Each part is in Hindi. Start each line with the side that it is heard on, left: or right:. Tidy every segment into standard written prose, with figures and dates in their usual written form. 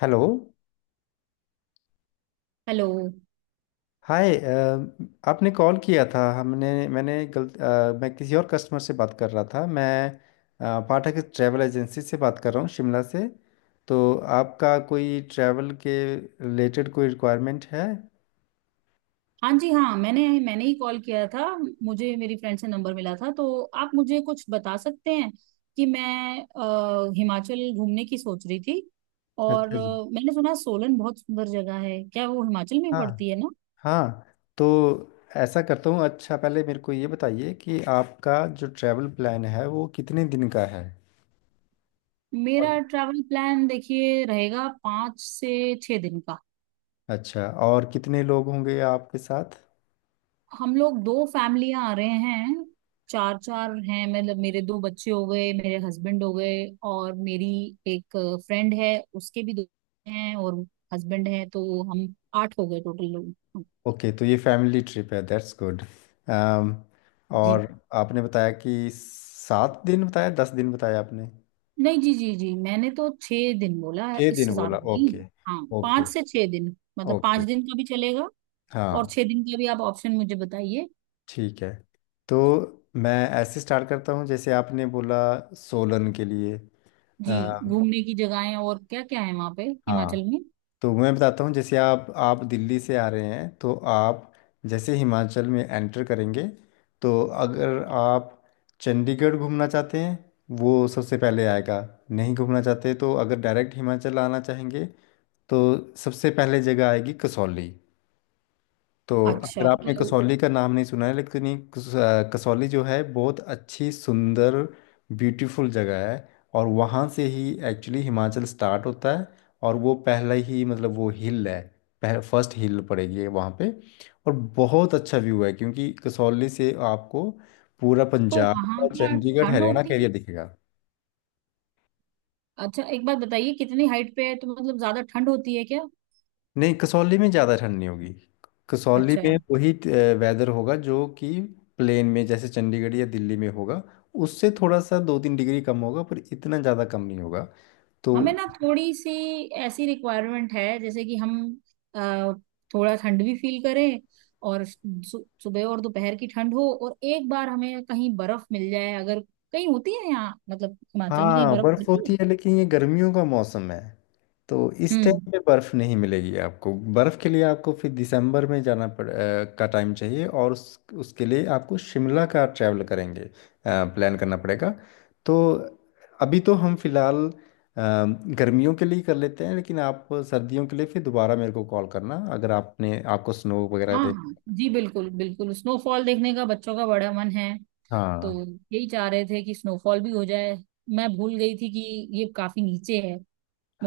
left: हेलो।
right: हेलो।
left: हाय आपने कॉल किया था। हमने मैंने गलत मैं किसी और कस्टमर से बात कर रहा था। मैं पाठक ट्रैवल एजेंसी से बात कर रहा हूँ, शिमला से। तो आपका कोई ट्रैवल के रिलेटेड कोई रिक्वायरमेंट है?
right: हाँ जी हाँ, मैंने मैंने ही कॉल किया था। मुझे मेरी फ्रेंड से नंबर मिला था, तो आप मुझे कुछ बता सकते हैं कि मैं हिमाचल घूमने की सोच रही थी। और
left: अच्छा जी।
right: मैंने सुना सोलन बहुत सुंदर जगह है। क्या वो हिमाचल में
left: हाँ।
right: पड़ती है ना?
left: हाँ। तो ऐसा करता हूँ, अच्छा पहले मेरे को ये बताइए कि आपका जो ट्रैवल प्लान है वो कितने दिन का है? और-
right: मेरा ट्रैवल प्लान देखिए रहेगा 5 से 6 दिन का।
left: अच्छा और कितने लोग होंगे आपके साथ?
right: हम लोग दो फैमिलियां आ रहे हैं। चार चार हैं, मतलब मेरे दो बच्चे हो गए, मेरे हस्बैंड हो गए, और मेरी एक फ्रेंड है, उसके भी दो हैं और हस्बैंड है, तो हम आठ हो गए टोटल लोग।
left: ओके, तो ये फैमिली ट्रिप है, दैट्स गुड।
right: जी
left: और आपने बताया कि 7 दिन बताया, 10 दिन बताया आपने?
right: नहीं, जी जी जी, मैंने तो 6 दिन बोला है,
left: 6 दिन
right: इससे ज्यादा
left: बोला,
right: नहीं।
left: ओके।
right: हाँ,
left: ओके।
right: 5 से 6 दिन, मतलब पाँच
left: ओके।
right: दिन का भी चलेगा। और
left: हाँ।
right: 6 दिन का भी आप ऑप्शन मुझे बताइए।
left: ठीक है, तो मैं ऐसे स्टार्ट करता हूँ जैसे आपने बोला, सोलन के लिए।
right: जी,
left: अ,
right: घूमने की जगहें और क्या क्या है वहां पे,
left: हाँ,
right: हिमाचल में?
left: तो मैं बताता हूँ जैसे आप दिल्ली से आ रहे हैं, तो आप जैसे हिमाचल में एंटर करेंगे, तो अगर आप चंडीगढ़ घूमना चाहते हैं, वो सबसे पहले आएगा। नहीं घूमना चाहते तो अगर डायरेक्ट हिमाचल आना चाहेंगे, तो सबसे पहले जगह आएगी कसौली। तो अगर
right: अच्छा। तो
left: आपने कसौली का नाम नहीं सुना है, लेकिन ये कसौली जो है बहुत अच्छी सुंदर ब्यूटीफुल जगह है। और वहाँ से ही एक्चुअली हिमाचल स्टार्ट होता है। और वो पहला ही मतलब वो हिल है, फर्स्ट हिल पड़ेगी वहाँ पे। और बहुत अच्छा व्यू है क्योंकि कसौली से आपको पूरा
right: तो
left: पंजाब
right: वहां
left: और
right: क्या
left: चंडीगढ़
right: ठंड
left: हरियाणा का
right: होती
left: एरिया
right: है?
left: दिखेगा।
right: अच्छा, एक बात बताइए कितनी हाइट पे है तो, मतलब ज्यादा ठंड होती है क्या?
left: नहीं, कसौली में ज़्यादा ठंड नहीं होगी। कसौली
right: अच्छा।
left: में वही वेदर होगा जो कि प्लेन में जैसे चंडीगढ़ या दिल्ली में होगा, उससे थोड़ा सा 2-3 डिग्री कम होगा, पर इतना ज़्यादा कम नहीं होगा। तो
right: हमें ना थोड़ी सी ऐसी रिक्वायरमेंट है जैसे कि हम अ, थोड़ा ठंड भी फील करें। और सुबह और दोपहर की ठंड हो, और एक बार हमें कहीं बर्फ मिल जाए अगर कहीं होती है यहाँ, मतलब हिमाचल में कहीं
left: हाँ,
right: बर्फ
left: बर्फ
right: पड़ती है?
left: होती है लेकिन ये गर्मियों का मौसम है, तो इस
right: हम्म।
left: टाइम पे बर्फ नहीं मिलेगी आपको। बर्फ के लिए आपको फिर दिसंबर में का टाइम चाहिए, और उसके लिए आपको शिमला का ट्रैवल करेंगे प्लान करना पड़ेगा। तो अभी तो हम फिलहाल गर्मियों के लिए कर लेते हैं, लेकिन आप सर्दियों के लिए फिर दोबारा मेरे को कॉल करना, अगर आपने आपको स्नो वगैरह
right: हाँ
left: देख।
right: हाँ जी, बिल्कुल बिल्कुल स्नोफॉल देखने का बच्चों का बड़ा मन है। तो
left: हाँ।
right: यही चाह रहे थे कि स्नोफॉल भी हो जाए। मैं भूल गई थी कि ये काफी नीचे है।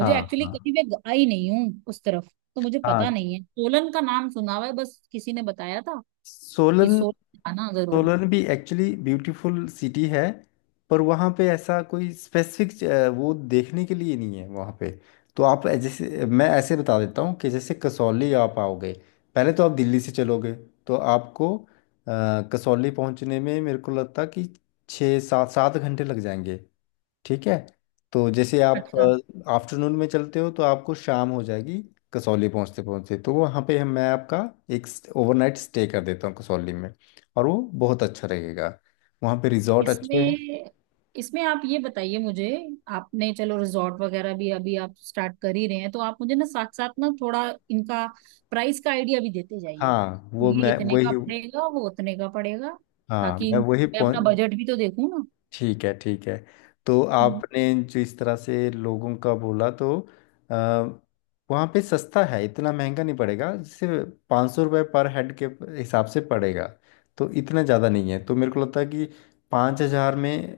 left: हाँ।
right: एक्चुअली,
left: हाँ।
right: कभी मैं आई नहीं हूँ उस तरफ। तो मुझे
left: हाँ।
right: पता नहीं है, सोलन का नाम सुना हुआ है बस, किसी ने बताया था कि
left: सोलन।
right: सोलन आना जरूर।
left: सोलन भी एक्चुअली ब्यूटीफुल सिटी है, पर वहाँ पे ऐसा कोई स्पेसिफिक वो देखने के लिए नहीं है वहाँ पे। तो आप जैसे, मैं ऐसे बता देता हूँ कि जैसे कसौली आप आओगे, पहले तो आप दिल्ली से चलोगे, तो आपको कसौली पहुँचने में मेरे को लगता कि छः सात सात घंटे लग जाएंगे। ठीक है। तो जैसे आप
right: अच्छा।
left: आफ्टरनून में चलते हो तो आपको शाम हो जाएगी कसौली पहुंचते पहुंचते, तो वहाँ पे हम मैं आपका एक ओवरनाइट स्टे कर देता हूँ कसौली में, और वो बहुत अच्छा रहेगा, वहाँ पे रिजॉर्ट अच्छे हैं।
right: इसमें इसमें आप ये बताइए मुझे। आपने चलो रिजॉर्ट वगैरह भी अभी आप स्टार्ट कर ही रहे हैं, तो आप मुझे ना साथ साथ ना थोड़ा इनका प्राइस का आइडिया भी देते जाइए।
left: हाँ, वो
right: ये
left: मैं
right: इतने का
left: वही।
right: पड़ेगा, वो उतने का पड़ेगा।
left: हाँ,
right: ताकि
left: मैं वही
right: मैं अपना
left: पहुँच।
right: बजट भी तो देखूँ ना।
left: ठीक है, ठीक है। तो
right: हम्म।
left: आपने जो इस तरह से लोगों का बोला, तो आ, वहाँ पे सस्ता है, इतना महंगा नहीं पड़ेगा, जैसे 500 रुपये पर हेड के हिसाब से पड़ेगा। तो इतना ज़्यादा नहीं है, तो मेरे को लगता है कि 5,000 में,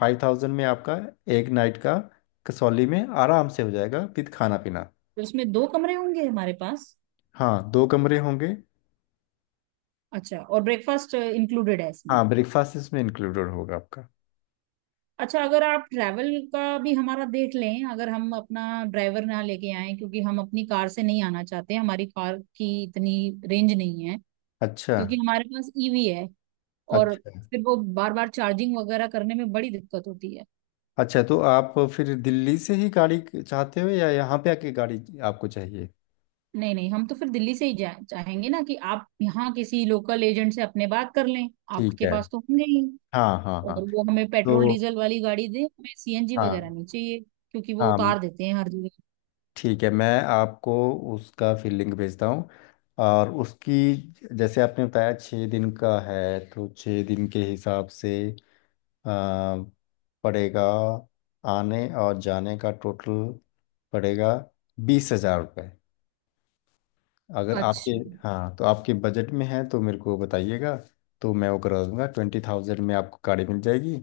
left: 5,000 में आपका एक नाइट का कसौली में आराम से हो जाएगा विद खाना पीना।
right: तो इसमें दो कमरे होंगे हमारे पास?
left: हाँ, दो कमरे होंगे।
right: अच्छा। और ब्रेकफास्ट इंक्लूडेड है इसमें?
left: हाँ, ब्रेकफास्ट इसमें इंक्लूडेड होगा आपका।
right: अच्छा, अगर आप ट्रैवल का भी हमारा देख लें, अगर हम अपना ड्राइवर ना लेके आए, क्योंकि हम अपनी कार से नहीं आना चाहते, हमारी कार की इतनी रेंज नहीं है।
left: अच्छा।
right: क्योंकि हमारे पास ईवी है। और
left: अच्छा।
right: फिर वो बार बार चार्जिंग वगैरह करने में बड़ी दिक्कत होती है।
left: अच्छा, तो आप फिर दिल्ली से ही गाड़ी चाहते हो या यहाँ पे आके गाड़ी आपको चाहिए?
right: नहीं नहीं, हम तो फिर दिल्ली से ही चाहेंगे ना कि आप यहाँ किसी लोकल एजेंट से अपने बात कर लें।
left: ठीक
right: आपके
left: है।
right: पास तो होंगे ही।
left: हाँ। हाँ।
right: और
left: हाँ।
right: वो हमें पेट्रोल
left: तो
right: डीजल वाली गाड़ी दे, हमें सीएनजी वगैरह
left: हाँ।
right: नहीं चाहिए। क्योंकि वो
left: हाँ।
right: उतार देते हैं हर जगह।
left: ठीक है, मैं आपको उसका फिर लिंक भेजता हूँ, और उसकी जैसे आपने बताया 6 दिन का है तो 6 दिन के हिसाब से आ, पड़ेगा। आने और जाने का टोटल पड़ेगा 20,000 रुपये। अगर आपके,
right: अच्छा
left: हाँ, तो आपके बजट में है तो मेरे को बताइएगा, तो मैं वो करवा दूंगा। 20,000 में आपको गाड़ी मिल जाएगी।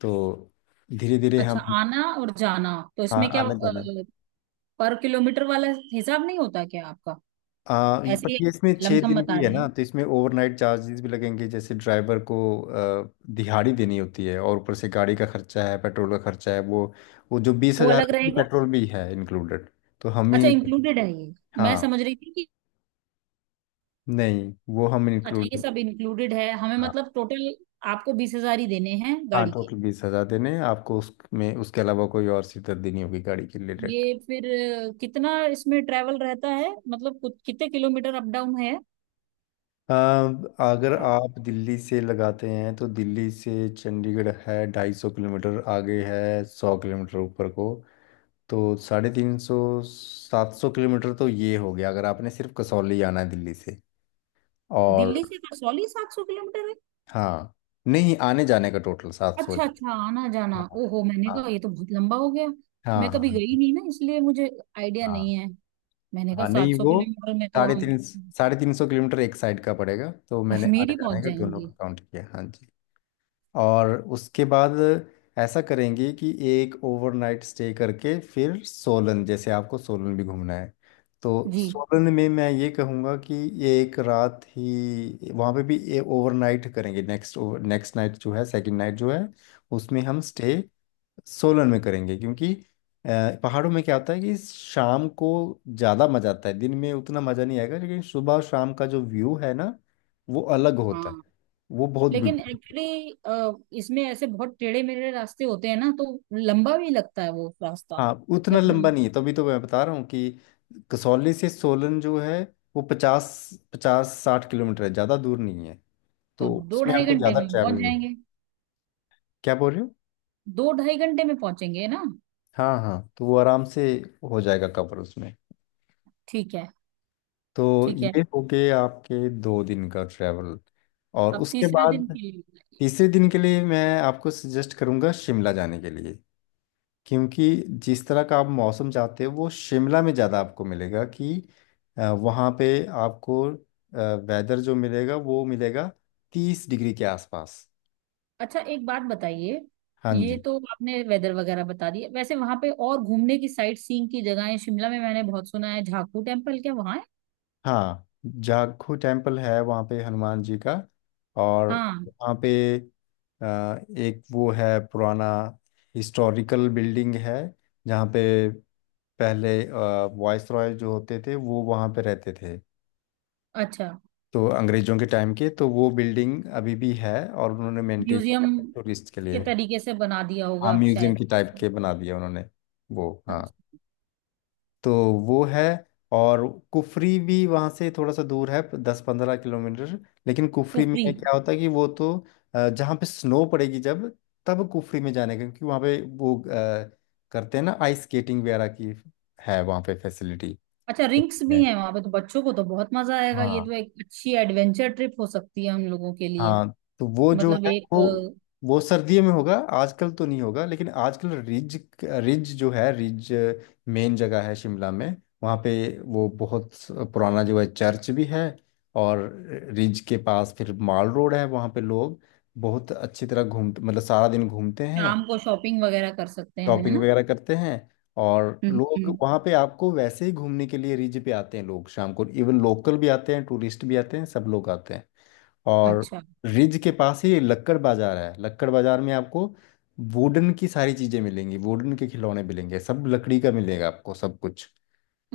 left: तो धीरे धीरे
right: अच्छा,
left: हम।
right: आना और जाना, तो
left: हाँ,
right: इसमें क्या
left: आना जाना,
right: पर किलोमीटर वाला हिसाब नहीं होता क्या आपका?
left: ये पर
right: ऐसे ही
left: ये इसमें छः
right: लमसम
left: दिन
right: बता
left: भी है
right: रहे
left: ना,
right: हैं?
left: तो इसमें ओवरनाइट चार्जेस भी लगेंगे, जैसे ड्राइवर को आ, दिहाड़ी देनी होती है, और ऊपर से गाड़ी का खर्चा है, पेट्रोल का खर्चा है, वो जो बीस
right: वो
left: हजार
right: अलग रहेगा?
left: पेट्रोल भी है इंक्लूडेड। तो हम
right: अच्छा,
left: ही।
right: इंक्लूडेड है ये? मैं
left: हाँ,
right: समझ रही थी कि।
left: नहीं वो हम
right: अच्छा, ये
left: इंक्लूडेड।
right: सब इंक्लूडेड है हमें, मतलब टोटल आपको 20 हजार ही देने हैं
left: हाँ,
right: गाड़ी के?
left: टोटल 20,000 देने हैं आपको, उसमें उसके अलावा कोई और सीधत देनी होगी गाड़ी के
right: ये
left: रिलेटेड।
right: फिर कितना इसमें ट्रैवल रहता है, मतलब कुछ कितने किलोमीटर अप डाउन है?
left: अब अगर आप दिल्ली से लगाते हैं, तो दिल्ली से चंडीगढ़ है 250 किलोमीटर, आगे है 100 किलोमीटर ऊपर को, तो 350, 700 किलोमीटर, तो ये हो गया अगर आपने सिर्फ कसौली आना है दिल्ली से और।
right: दिल्ली से कसौली 700 किलोमीटर है?
left: हाँ। नहीं, आने जाने का टोटल 700।
right: अच्छा अच्छा, आना जाना,
left: हाँ।
right: ओहो, मैंने कहा ये तो बहुत लंबा हो गया।
left: हाँ।
right: मैं कभी
left: हाँ।
right: गई नहीं ना, इसलिए मुझे आइडिया
left: हाँ।
right: नहीं है। मैंने कहा
left: हाँ,
right: सात
left: नहीं
right: सौ
left: वो
right: किलोमीटर में तो हम
left: साढ़े तीन सौ किलोमीटर एक साइड का पड़ेगा, तो मैंने
right: कश्मीर
left: आने
right: ही
left: जाने
right: पहुंच
left: का दोनों का
right: जाएंगे।
left: काउंट किया, हाँ जी। और उसके बाद ऐसा करेंगे कि एक ओवरनाइट स्टे करके फिर सोलन, जैसे आपको सोलन भी घूमना है, तो
right: जी।
left: सोलन में मैं ये कहूँगा कि ये एक रात ही वहाँ पे भी ये ओवरनाइट करेंगे। नेक्स्ट नेक्स्ट नाइट जो है, सेकंड नाइट जो है, उसमें हम स्टे सोलन में करेंगे, क्योंकि पहाड़ों में क्या होता है कि शाम को ज़्यादा मज़ा आता है, दिन में उतना मज़ा नहीं आएगा, लेकिन सुबह और शाम का जो व्यू है ना वो अलग होता है।
right: हाँ,
left: वो बहुत
right: लेकिन
left: ब्यूटीफुल।
right: एक्चुअली इसमें ऐसे बहुत टेढ़े मेढ़े रास्ते होते हैं ना, तो लंबा भी लगता है वो रास्ता
left: हाँ, उतना
right: जब।
left: लंबा नहीं है, तभी तो मैं बता रहा हूँ कि कसौली से सोलन जो है वो पचास 50-60 किलोमीटर है, ज़्यादा दूर नहीं है,
right: तो
left: तो
right: दो
left: उसमें
right: ढाई
left: आपको
right: घंटे
left: ज़्यादा
right: में
left: ट्रैवल
right: पहुंच
left: नहीं है।
right: जाएंगे।
left: क्या बोल रहे हो?
right: दो ढाई घंटे में पहुंचेंगे ना?
left: हाँ हाँ, तो वो आराम से हो जाएगा कवर उसमें।
right: ठीक है,
left: तो
right: ठीक है।
left: ये हो गए आपके 2 दिन का ट्रैवल। और
right: अब
left: उसके
right: तीसरे दिन
left: बाद
right: के लिए।
left: तीसरे दिन के लिए मैं आपको सजेस्ट करूंगा शिमला जाने के लिए, क्योंकि जिस तरह का आप मौसम चाहते हो वो शिमला में ज़्यादा आपको मिलेगा कि वहाँ पे आपको वेदर जो मिलेगा वो मिलेगा 30 डिग्री के आसपास।
right: अच्छा, एक बात बताइए,
left: हाँ
right: ये
left: जी।
right: तो आपने वेदर वगैरह बता दिया, वैसे वहां पे और घूमने की साइट सीइंग की जगहें? शिमला में मैंने बहुत सुना है झाकू टेम्पल, क्या वहां है?
left: हाँ, जाखू टेम्पल है वहाँ पे हनुमान जी का। और
right: हाँ।
left: वहाँ पे एक वो है पुराना हिस्टोरिकल बिल्डिंग है, जहाँ पे पहले वॉइस रॉय जो होते थे वो वहाँ पे रहते थे,
right: अच्छा,
left: तो अंग्रेजों के टाइम के, तो वो बिल्डिंग अभी भी है और उन्होंने मेंटेन
right: म्यूजियम
left: टूरिस्ट के
right: के
left: लिए।
right: तरीके से बना दिया
left: हाँ,
right: होगा आप
left: म्यूजियम
right: शायद?
left: की टाइप के बना दिया उन्होंने वो, हाँ।
right: अच्छा,
left: तो वो है, और कुफरी भी वहाँ से थोड़ा सा दूर है, 10-15 किलोमीटर, लेकिन कुफरी में
right: कुफरी।
left: क्या होता है कि वो तो जहाँ पे स्नो पड़ेगी, जब तब कुफरी में जाने का, क्योंकि वहाँ पे वो करते हैं ना आइस स्केटिंग वगैरह की, है वहाँ पे फैसिलिटी।
right: अच्छा, रिंक्स भी हैं वहां पे तो बच्चों को तो बहुत मजा आएगा। ये
left: हाँ।
right: तो एक अच्छी एडवेंचर ट्रिप हो सकती है हम लोगों के लिए।
left: हाँ, तो वो जो
right: मतलब
left: है
right: एक
left: वो वो सर्दियों में होगा, आजकल तो नहीं होगा, लेकिन आजकल रिज रिज जो है रिज मेन जगह है शिमला में। वहाँ पे वो बहुत पुराना जो है चर्च भी है, और रिज के पास फिर माल रोड है, वहाँ पे लोग बहुत अच्छी तरह घूम मतलब सारा दिन घूमते हैं,
right: शाम को शॉपिंग वगैरह कर सकते हैं, है
left: शॉपिंग
right: ना?
left: वगैरह करते हैं। और
right: हम्म,
left: लोग
right: हम्म।
left: वहाँ पे आपको वैसे ही घूमने के लिए रिज पे आते हैं, लोग शाम को, इवन लोकल भी आते हैं, टूरिस्ट भी आते हैं, सब लोग आते हैं। और
right: अच्छा,
left: रिज के पास ही लक्कड़ बाजार है, लक्कड़ बाजार में आपको वुडन की सारी चीज़ें मिलेंगी, वुडन के खिलौने मिलेंगे, सब लकड़ी का मिलेगा आपको सब कुछ।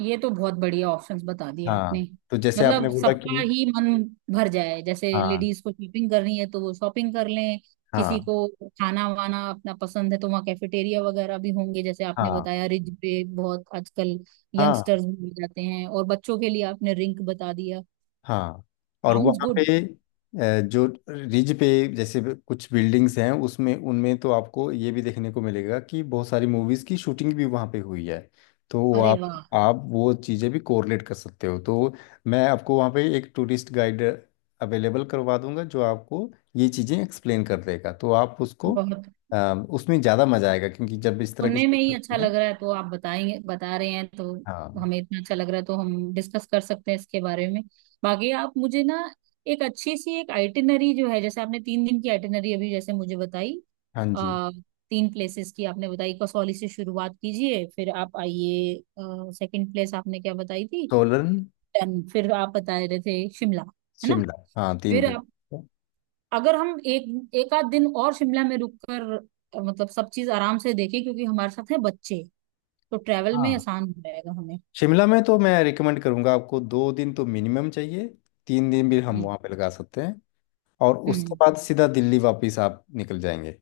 right: ये तो बहुत बढ़िया ऑप्शंस बता दिए आपने।
left: हाँ, तो जैसे आपने
right: मतलब
left: बोला
right: सबका
left: कि।
right: ही मन भर जाए, जैसे
left: हाँ।
right: लेडीज को शॉपिंग करनी है तो वो शॉपिंग कर लें। किसी
left: हाँ।
right: को खाना वाना अपना पसंद है तो वहाँ कैफेटेरिया वगैरह भी होंगे, जैसे आपने
left: हाँ।
right: बताया रिज पे बहुत आजकल
left: हाँ।
right: यंगस्टर्स भी मिल जाते हैं, और बच्चों के लिए आपने रिंक बता दिया।
left: हाँ, और
right: साउंड्स
left: वहाँ पे
right: गुड।
left: जो रिज पे जैसे भी कुछ बिल्डिंग्स हैं उसमें उनमें, तो आपको ये भी देखने को मिलेगा कि बहुत सारी मूवीज़ की शूटिंग भी वहाँ पे हुई है, तो वो
right: अरे
left: आप
right: वाह!
left: आप वो चीज़ें भी कोरिलेट कर सकते हो। तो मैं आपको वहाँ पे एक टूरिस्ट गाइड अवेलेबल करवा दूंगा जो आपको ये चीज़ें एक्सप्लेन कर देगा, तो आप उसको
right: बहुत,
left: अ, उसमें ज़्यादा मज़ा आएगा क्योंकि जब इस तरह की
right: सुनने में
left: चीज़ें
right: ही अच्छा
left: होती हैं,
right: लग रहा है, तो आप बताएंगे बता रहे हैं तो
left: हाँ।
right: हमें इतना अच्छा लग रहा है, तो हम डिस्कस कर सकते हैं इसके बारे में। बाकी आप मुझे ना एक अच्छी सी एक आइटिनरी जो है, जैसे आपने 3 दिन की आइटिनरी अभी जैसे मुझे बताई।
left: हाँ जी।
right: आ, तीन प्लेसेस की आपने बताई, कसौली से शुरुआत कीजिए फिर आप आइए। सेकंड प्लेस आपने क्या बताई थी?
left: सोलन।
right: डन। फिर आप बता रहे थे शिमला, है ना?
left: शिमला, हाँ, तीन
right: फिर
left: प्लेस
right: आप, अगर हम एक एक आध दिन और शिमला में रुक कर मतलब सब चीज आराम से देखें, क्योंकि हमारे साथ है बच्चे तो ट्रैवल में
left: हाँ,
right: आसान हो जाएगा हमें।
left: शिमला में तो मैं रिकमेंड करूंगा आपको, 2 दिन तो मिनिमम चाहिए, 3 दिन भी हम
right: जी।
left: वहाँ पे लगा सकते हैं, और उसके
right: हम्म।
left: बाद सीधा दिल्ली वापस आप निकल जाएंगे।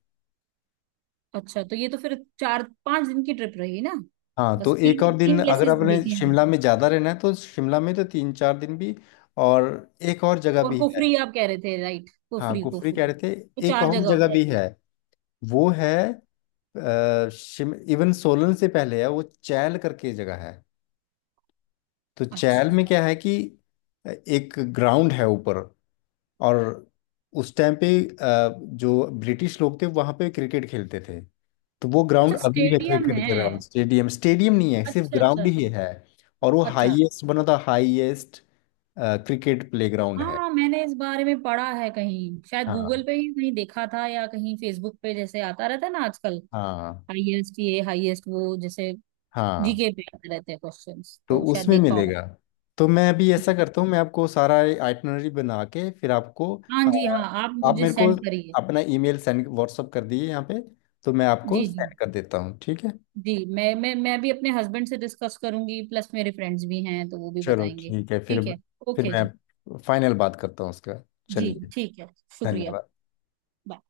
right: अच्छा, तो ये तो फिर 4-5 दिन की ट्रिप रही ना?
left: हाँ, तो
right: बस
left: एक
right: तीन
left: और दिन
right: तीन
left: अगर
right: प्लेसेस
left: आपने
right: देखे हैं।
left: शिमला में ज़्यादा रहना है, तो शिमला में तो 3-4 दिन भी। और एक और जगह
right: और
left: भी है।
right: कुफरी आप कह रहे थे राइट,
left: हाँ,
right: कुफरी
left: कुफरी कह
right: कुफरी।
left: रहे थे।
right: तो
left: एक
right: चार
left: और
right: जगह हो
left: जगह भी
right: जाएगी।
left: है, वो है, अ, शिम इवन सोलन से पहले है, वो चैल करके जगह है। तो चैल
right: अच्छा,
left: में क्या है कि एक ग्राउंड है ऊपर, और उस टाइम पे जो ब्रिटिश लोग थे वहां पे क्रिकेट खेलते थे, तो वो ग्राउंड
right: अच्छा
left: अभी भी है,
right: स्टेडियम
left: क्रिकेट ग्राउंड,
right: है।
left: स्टेडियम स्टेडियम नहीं है सिर्फ
right: अच्छा, अच्छा,
left: ग्राउंड ही
right: अच्छा।
left: है। और वो
right: अच्छा।
left: हाईएस्ट बना था, हाईएस्ट क्रिकेट प्लेग्राउंड है।
right: हाँ, मैंने इस बारे में पढ़ा है कहीं शायद
left: हाँ।
right: गूगल पे ही कहीं देखा था, या कहीं फेसबुक पे जैसे आता रहता है ना आजकल।
left: हाँ।
right: हाईएस्ट, ये हाईएस्ट वो जैसे
left: हाँ,
right: जीके पे आते रहते हैं क्वेश्चंस,
left: तो
right: तो शायद
left: उसमें
right: देखा होगा।
left: मिलेगा। तो मैं अभी ऐसा करता हूँ, मैं आपको सारा आइटनरी बना के फिर आपको
right: हाँ
left: अ,
right: जी हाँ, आप
left: आप
right: मुझे
left: मेरे को
right: सेंड करिए।
left: अपना ईमेल सेंड व्हाट्सअप कर दिए यहाँ पे, तो मैं आपको
right: जी जी।
left: सेंड कर देता हूँ, ठीक है?
right: जी मैं भी अपने हस्बैंड से डिस्कस करूंगी, प्लस मेरे फ्रेंड्स भी हैं तो वो भी
left: चलो,
right: बताएंगे।
left: ठीक है फिर।
right: ठीक है।
left: फिर
right: ओके जी।
left: मैं फाइनल बात करता हूँ उसके बाद,
right: जी,
left: चलिए।
right: ठीक है। शुक्रिया।
left: धन्यवाद।
right: Bye.